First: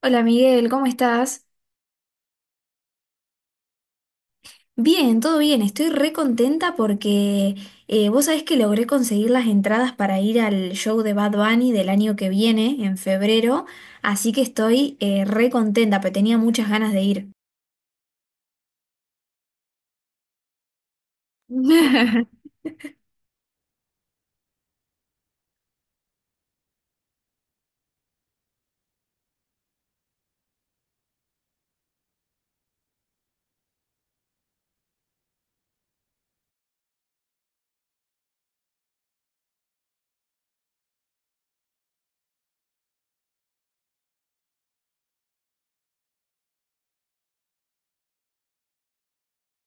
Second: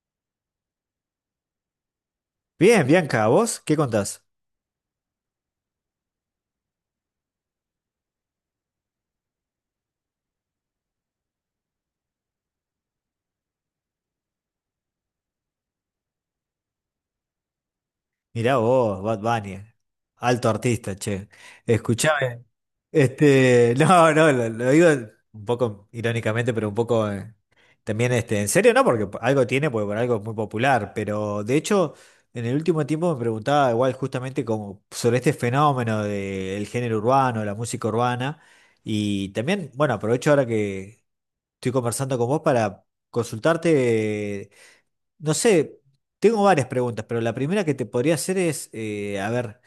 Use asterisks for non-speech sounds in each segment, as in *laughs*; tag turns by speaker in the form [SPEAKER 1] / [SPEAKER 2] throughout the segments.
[SPEAKER 1] Hola Miguel, ¿cómo estás?
[SPEAKER 2] Bien, Bianca, ¿vos qué contás?
[SPEAKER 1] Bien, todo bien, estoy re contenta porque vos sabés que logré conseguir las entradas para ir al show de Bad Bunny del año que viene, en febrero, así que estoy re contenta, pero tenía muchas ganas de ir.
[SPEAKER 2] Mirá vos, Bad Bunny, alto artista, che.
[SPEAKER 1] *laughs*
[SPEAKER 2] Escuchame, *laughs* no, no, lo digo un poco irónicamente, pero un poco también este, en serio, ¿no? Porque algo tiene, porque por algo es muy popular, pero de hecho, en el último tiempo me preguntaba igual justamente como sobre este fenómeno del género urbano, la música urbana, y también, bueno, aprovecho ahora que estoy conversando con vos para consultarte. No sé, tengo varias preguntas, pero la primera que te podría hacer es, a ver,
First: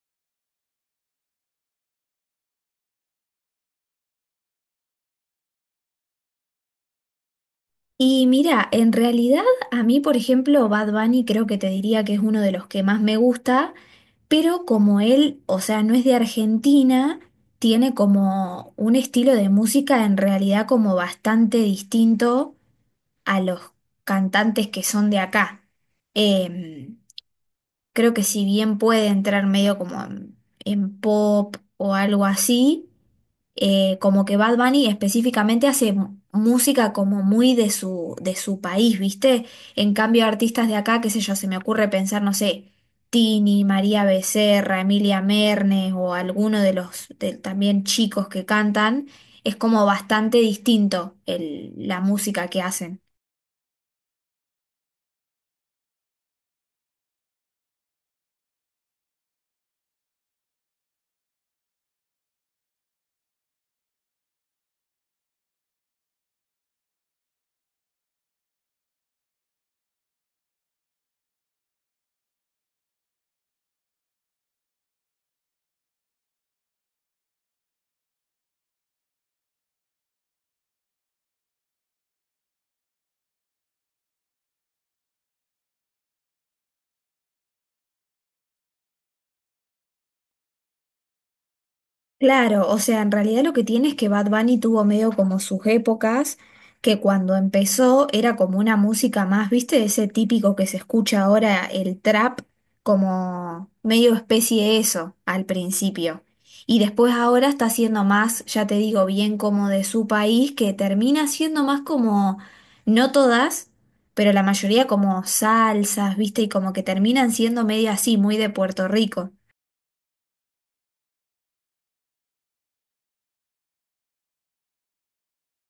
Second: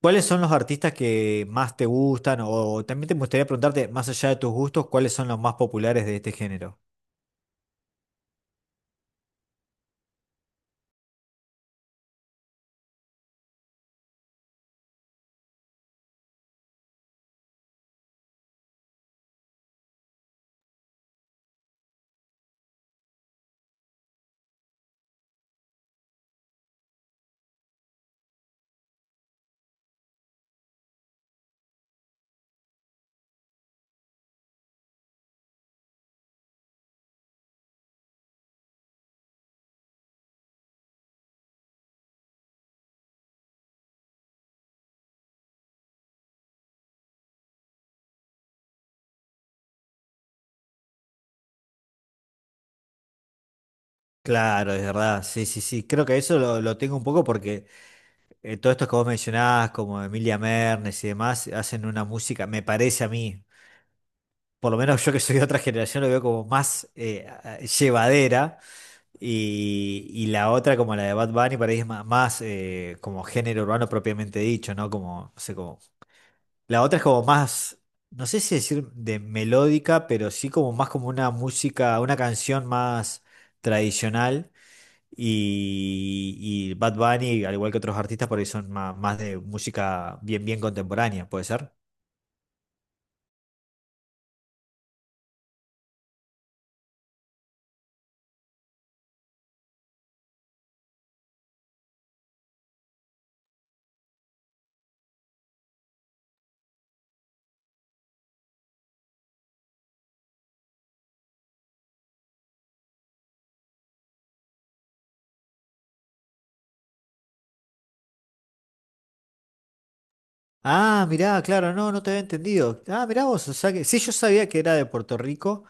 [SPEAKER 2] ¿cuáles son los artistas que más te gustan? O, también te gustaría preguntarte, más allá de tus gustos, ¿cuáles son los más populares de este género?
[SPEAKER 1] Y mira, en realidad a mí, por ejemplo, Bad Bunny creo que te diría que es uno de los que más me gusta, pero como él, o sea, no es de Argentina, tiene como un estilo de música en realidad como bastante distinto a los cantantes que son de acá. Em, Creo que si bien puede entrar medio como en pop o algo así, como que Bad Bunny específicamente hace música como muy de su país, ¿viste? En cambio, artistas de acá, qué sé yo, se me ocurre pensar, no sé, Tini, María Becerra, Emilia Mernes o alguno de los también chicos que cantan, es como bastante distinto la música que hacen.
[SPEAKER 2] Claro, es verdad, sí, sí, sí, creo que eso lo tengo un poco porque todos estos que vos mencionás, como Emilia Mernes y demás, hacen una música, me parece a mí, por lo menos yo que soy de otra generación, lo veo como más llevadera. Y la otra, como la de Bad Bunny, para mí es más, como género urbano propiamente dicho, ¿no? Como, no sé, como. La otra es como más, no sé si decir de melódica, pero sí como más como una música, una canción más tradicional. Y, y Bad Bunny, al igual que otros artistas, por ahí son más, más de música bien, bien contemporánea, ¿puede ser?
[SPEAKER 1] Claro, o sea, en realidad lo que tiene es que Bad Bunny tuvo medio como sus épocas, que cuando empezó era como una música más, ¿viste? Ese típico que se escucha ahora, el trap, como medio especie de eso al principio. Y después ahora está siendo más, ya te digo, bien como de su país, que termina siendo más como, no todas, pero la mayoría como salsas, ¿viste? Y como que terminan siendo medio así, muy de Puerto Rico.
[SPEAKER 2] Ah, mirá, claro, no, no te había entendido. Ah, mirá vos, o sea que sí, yo sabía que era de Puerto Rico.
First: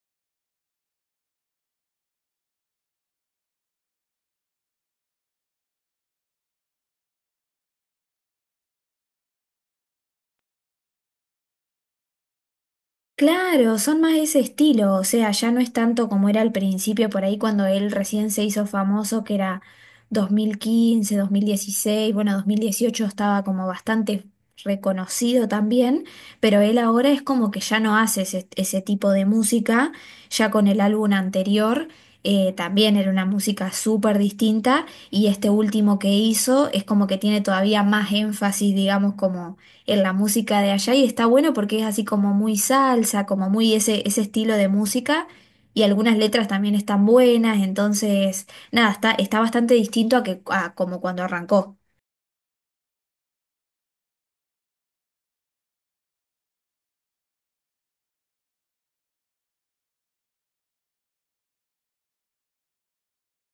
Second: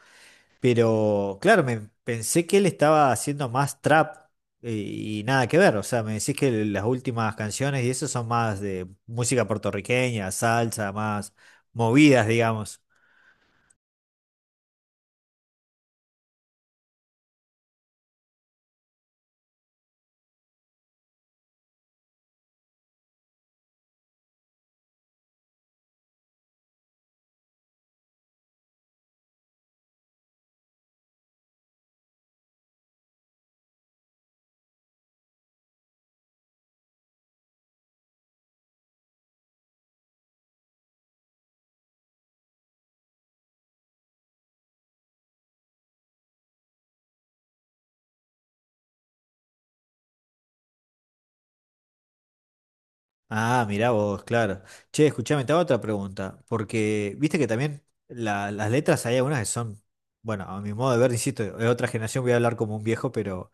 [SPEAKER 2] Pero claro, me pensé que él estaba haciendo más trap y nada que ver. O sea, me decís que las últimas canciones y eso son más de música puertorriqueña, salsa, más movidas, digamos.
[SPEAKER 1] Claro, son más de ese estilo, o sea, ya no es tanto como era al principio, por ahí cuando él recién se hizo famoso, que era 2015, 2016, bueno, 2018 estaba como bastante reconocido también, pero él ahora es como que ya no hace ese tipo de música, ya con el álbum anterior también era una música súper distinta y este último que hizo es como que tiene todavía más énfasis, digamos, como en la música de allá y está bueno porque es así como muy salsa, como muy ese estilo de música y algunas letras también están buenas, entonces nada, está, está bastante distinto a, que, a como cuando arrancó.
[SPEAKER 2] Ah, mirá vos, claro. Che, escuchame, te hago otra pregunta. Porque viste que también las letras hay algunas que son, bueno, a mi modo de ver, insisto, de otra generación voy a hablar como un viejo, pero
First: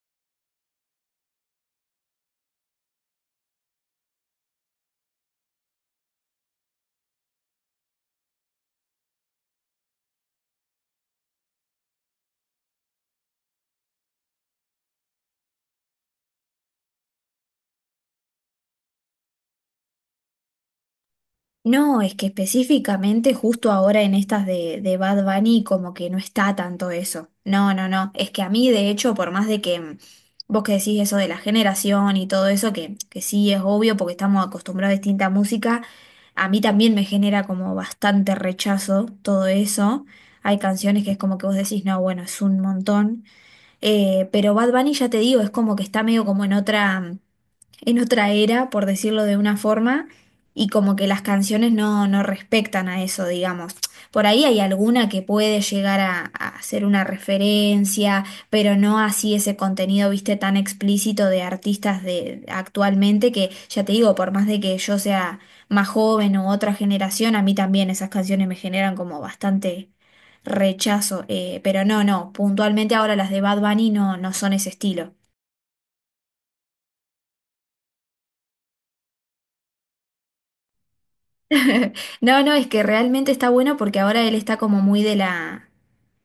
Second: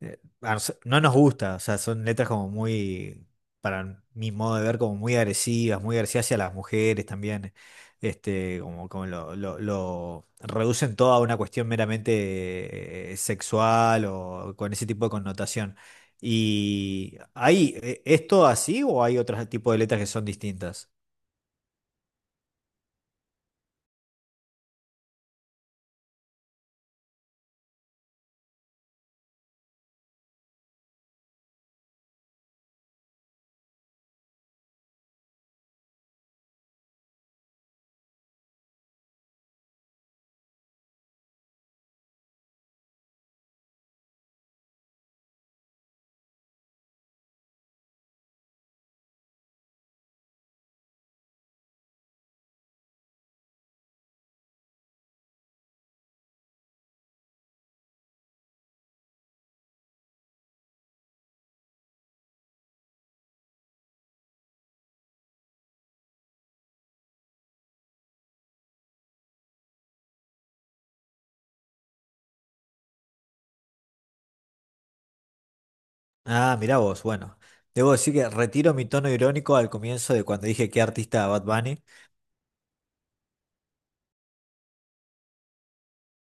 [SPEAKER 2] a no nos gusta, o sea, son letras como muy, para mi modo de ver, como muy agresivas hacia las mujeres también, este, como, como lo, lo reducen todo a una cuestión meramente sexual o con ese tipo de connotación. ¿Y hay, es todo así o hay otros tipos de letras que son distintas?
[SPEAKER 1] No, es que específicamente justo ahora en estas de Bad Bunny como que no está tanto eso. No, no, no. Es que a mí de hecho, por más de que vos que decís eso de la generación y todo eso, que sí es obvio porque estamos acostumbrados a distinta música, a mí también me genera como bastante rechazo todo eso. Hay canciones que es como que vos decís, no, bueno, es un montón. Pero Bad Bunny ya te digo, es como que está medio como en otra era, por decirlo de una forma, y como que las canciones no, no respectan a eso, digamos. Por ahí hay alguna que puede llegar a ser una referencia, pero no así ese contenido, viste, tan explícito de artistas de actualmente que, ya te digo, por más de que yo sea más joven u otra generación, a mí también esas canciones me generan como bastante rechazo. Pero no, no, puntualmente ahora las de Bad Bunny no, no son ese estilo.
[SPEAKER 2] Ah, mirá vos, bueno. Debo decir que retiro mi tono irónico al comienzo de cuando dije qué artista Bad Bunny.
[SPEAKER 1] *laughs* No, no, es que realmente está bueno porque ahora él está como muy de la,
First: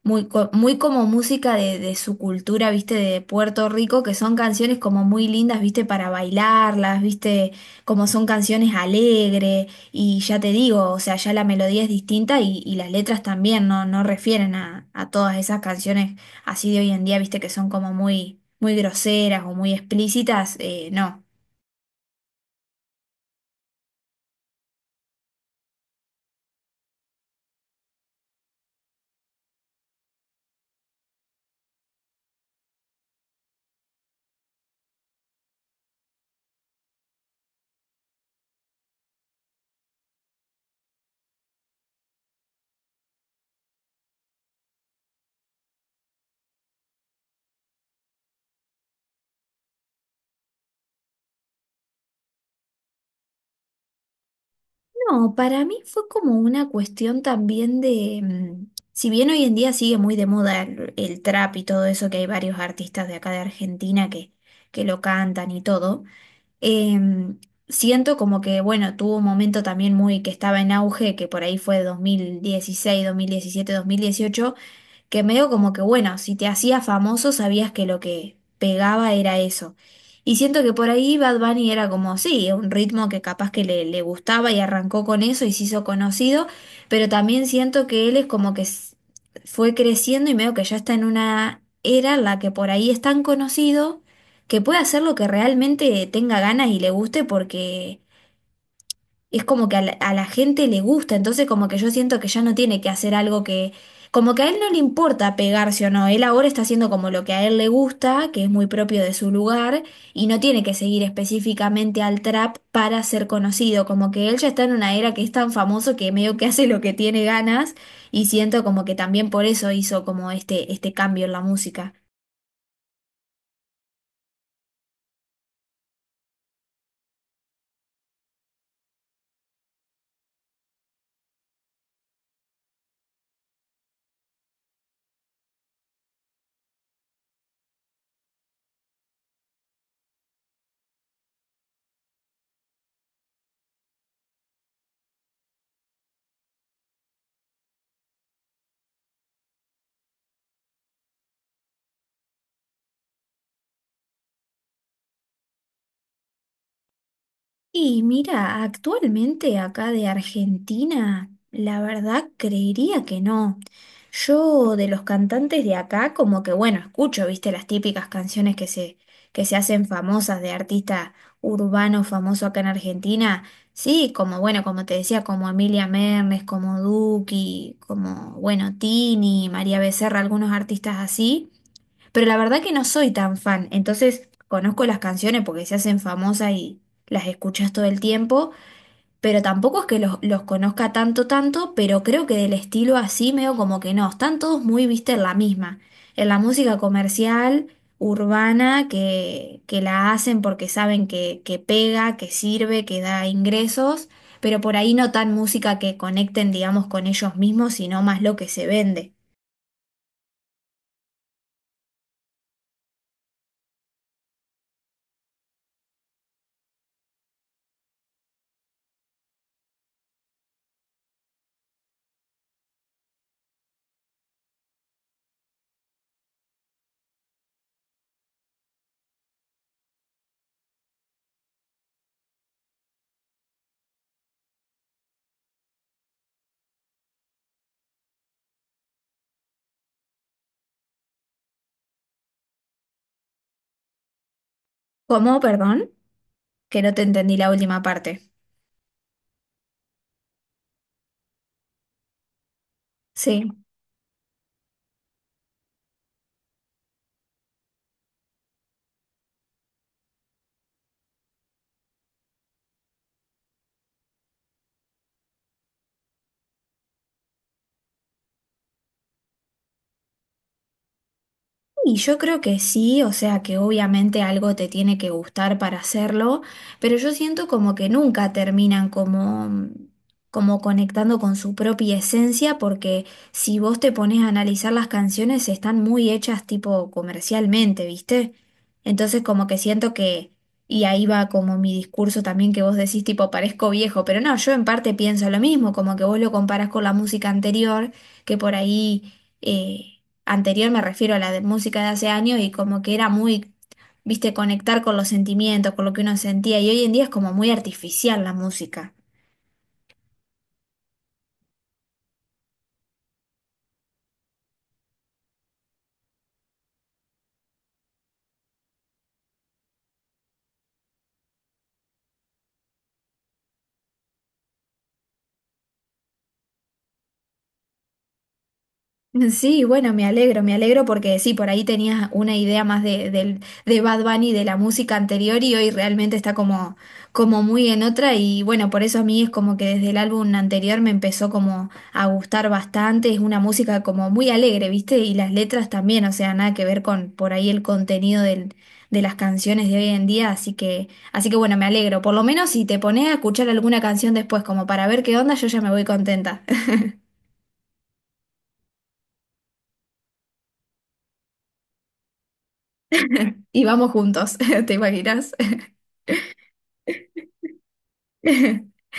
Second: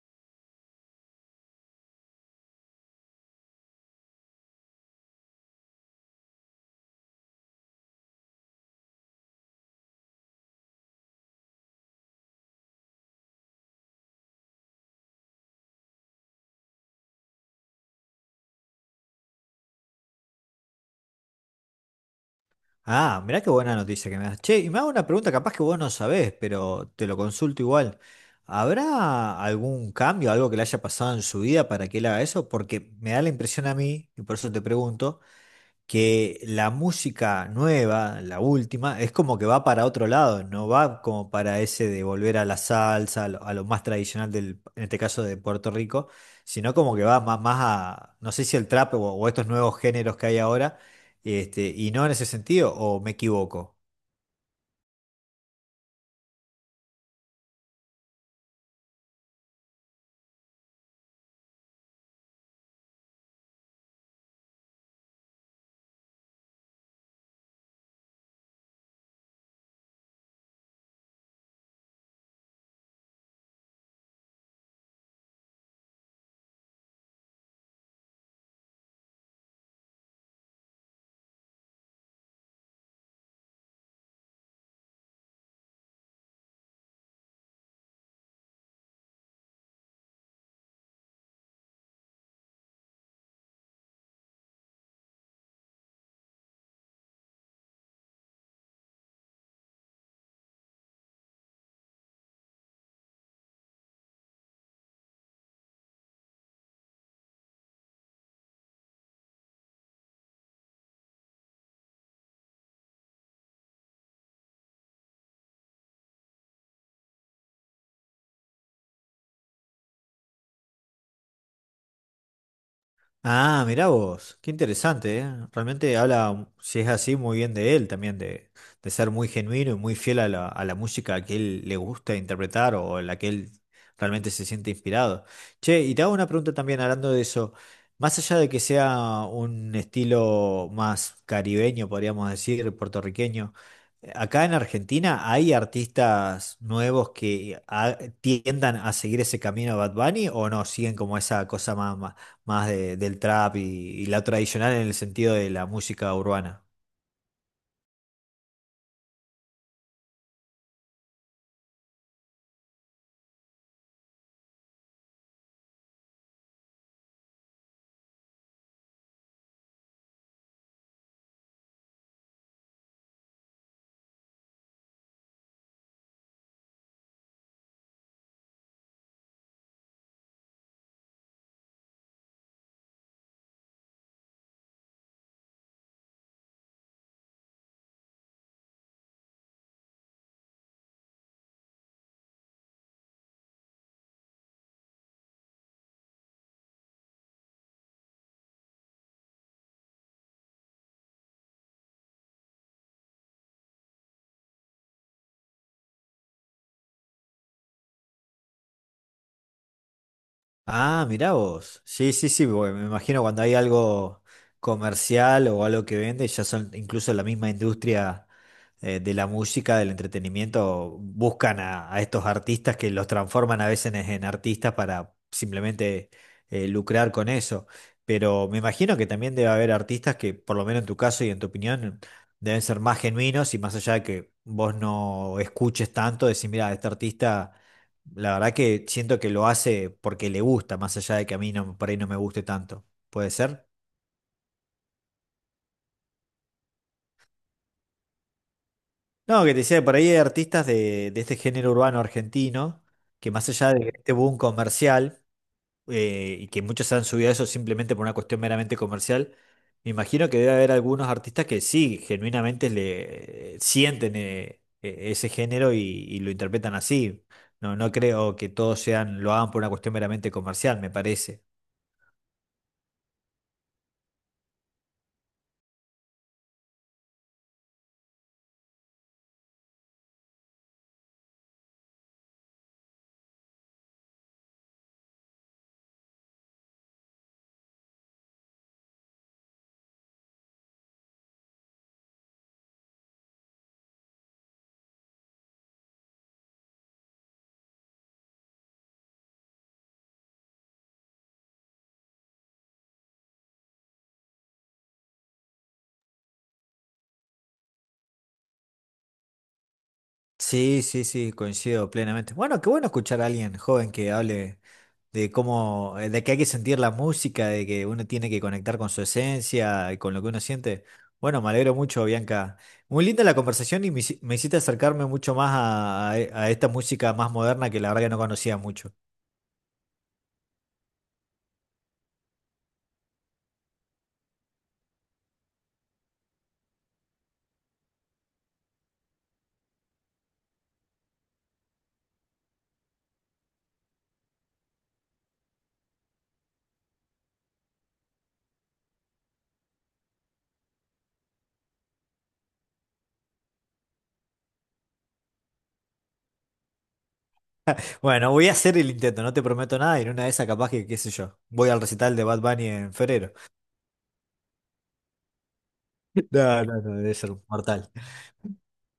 [SPEAKER 1] muy, muy como música de su cultura, viste, de Puerto Rico, que son canciones como muy lindas, viste, para bailarlas, viste, como son canciones alegres, y ya te digo, o sea, ya la melodía es distinta y las letras también, no, no refieren a todas esas canciones así de hoy en día, viste, que son como muy, muy groseras o muy explícitas, no.
[SPEAKER 2] Ah, mirá qué buena noticia que me das. Che, y me hago una pregunta, capaz que vos no sabés, pero te lo consulto igual. ¿Habrá algún cambio, algo que le haya pasado en su vida para que él haga eso? Porque me da la impresión a mí, y por eso te pregunto, que la música nueva, la última, es como que va para otro lado, no va como para ese de volver a la salsa, a lo más tradicional del, en este caso de Puerto Rico, sino como que va más, más a, no sé si el trap o estos nuevos géneros que hay ahora, este, y no en ese sentido, o me equivoco.
[SPEAKER 1] No, para mí fue como una cuestión también de, si bien hoy en día sigue muy de moda el trap y todo eso, que hay varios artistas de acá de Argentina que lo cantan y todo, em, siento como que, bueno, tuvo un momento también muy que estaba en auge, que por ahí fue 2016 2017 2018 que medio como que, bueno, si te hacías famoso sabías que lo que pegaba era eso. Y siento que por ahí Bad Bunny era como, sí, un ritmo que capaz que le gustaba y arrancó con eso y se hizo conocido, pero también siento que él es como que fue creciendo y medio que ya está en una era en la que por ahí es tan conocido que puede hacer lo que realmente tenga ganas y le guste porque es como que a la gente le gusta, entonces como que yo siento que ya no tiene que hacer algo que, como que a él no le importa pegarse o no, él ahora está haciendo como lo que a él le gusta, que es muy propio de su lugar, y no tiene que seguir específicamente al trap para ser conocido, como que él ya está en una era que es tan famoso que medio que hace lo que tiene ganas, y siento como que también por eso hizo como este cambio en la música.
[SPEAKER 2] Ah, mirá vos, qué interesante, ¿eh? Realmente habla, si es así, muy bien de él también, de ser muy genuino y muy fiel a la música que él le gusta interpretar o en la que él realmente se siente inspirado. Che, y te hago una pregunta también hablando de eso, más allá de que sea un estilo más caribeño, podríamos decir, puertorriqueño. Acá en Argentina hay artistas nuevos que tiendan a seguir ese camino de Bad Bunny o no, siguen como esa cosa más, más, más del trap y la tradicional en el sentido de la música urbana.
[SPEAKER 1] Y mira, actualmente acá de Argentina, la verdad creería que no. Yo de los cantantes de acá, como que bueno, escucho, viste, las típicas canciones que se hacen famosas de artista urbano famoso acá en Argentina. Sí, como bueno, como te decía, como Emilia Mernes, como Duki, como bueno, Tini, María Becerra, algunos artistas así. Pero la verdad que no soy tan fan, entonces conozco las canciones porque se hacen famosas y las escuchas todo el tiempo, pero tampoco es que los conozca tanto, tanto, pero creo que del estilo así medio como que no, están todos muy, viste, en la misma, en la música comercial, urbana, que la hacen porque saben que pega, que sirve, que da ingresos, pero por ahí no tan música que conecten, digamos, con ellos mismos, sino más lo que se vende.
[SPEAKER 2] Ah, mirá vos. Sí, sí, sí, porque me imagino cuando hay algo comercial o algo que vende, ya son incluso la misma industria de la música, del entretenimiento, buscan a estos artistas que los transforman a veces en artistas para simplemente lucrar con eso. Pero me imagino que también debe haber artistas que, por lo menos en tu caso y en tu opinión, deben ser más genuinos y más allá de que vos no escuches tanto, decir, mira, este artista, la verdad que siento que lo hace porque le gusta, más allá de que a mí no, por ahí no me guste tanto. ¿Puede ser?
[SPEAKER 1] ¿Cómo? Perdón, que no te entendí la última parte.
[SPEAKER 2] No, que te decía, que por ahí hay artistas de este género urbano argentino, que
[SPEAKER 1] Sí,
[SPEAKER 2] más allá de este boom comercial, y que muchos se han subido a eso simplemente por una cuestión meramente comercial, me imagino que debe haber algunos artistas que sí, genuinamente le sienten ese género y lo interpretan así. No, no creo que todos sean, lo hagan por una cuestión meramente comercial, me parece.
[SPEAKER 1] y yo creo que sí, o sea que obviamente algo te tiene que gustar para hacerlo, pero yo siento como que nunca terminan como, como conectando con su propia esencia, porque si vos te pones a analizar las canciones están muy hechas tipo comercialmente, ¿viste? Entonces como que siento que, y ahí va como mi discurso también que vos decís tipo parezco viejo, pero no, yo en parte pienso lo mismo, como que vos lo comparás con la música anterior, que eh, anterior, me refiero a la de música de hace años, y como que era muy, viste, conectar con los sentimientos, con lo que uno sentía, y hoy en día es como muy artificial la música.
[SPEAKER 2] Sí, sí, sí, coincido plenamente. Bueno, qué bueno escuchar a alguien joven que hable de cómo, de que hay que sentir la música, de que uno tiene que conectar con su esencia y con lo que uno siente. Bueno, me alegro mucho, Bianca. Muy linda la conversación y me, me hiciste acercarme mucho más a, a esta música más moderna que la verdad que no conocía mucho.
[SPEAKER 1] Sí, bueno, me alegro porque sí, por ahí tenías una idea más de, de Bad Bunny, de la música anterior y hoy realmente está como, como muy en otra y bueno, por eso a mí es como que desde el álbum anterior me empezó como a gustar bastante, es una música como muy alegre, ¿viste? Y las letras también, o sea, nada que ver con por ahí el contenido de las canciones de hoy en día, así que bueno, me alegro, por lo menos si te pones a escuchar alguna canción después como para ver qué onda, yo ya me voy contenta *laughs*
[SPEAKER 2] Bueno, voy a hacer el intento, no te prometo nada, y en una de esas capaz que, qué sé yo, voy al recital de Bad Bunny en febrero.
[SPEAKER 1] y vamos juntos, *laughs* ¿te imaginas?
[SPEAKER 2] *laughs* No, no, no, debe ser mortal.
[SPEAKER 1] *laughs*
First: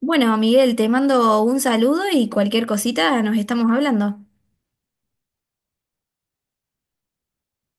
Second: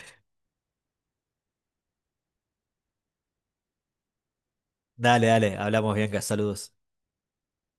[SPEAKER 1] Bueno, Miguel, te mando un saludo y cualquier cosita nos estamos hablando.
[SPEAKER 2] Dale, dale, hablamos, Bianca, saludos.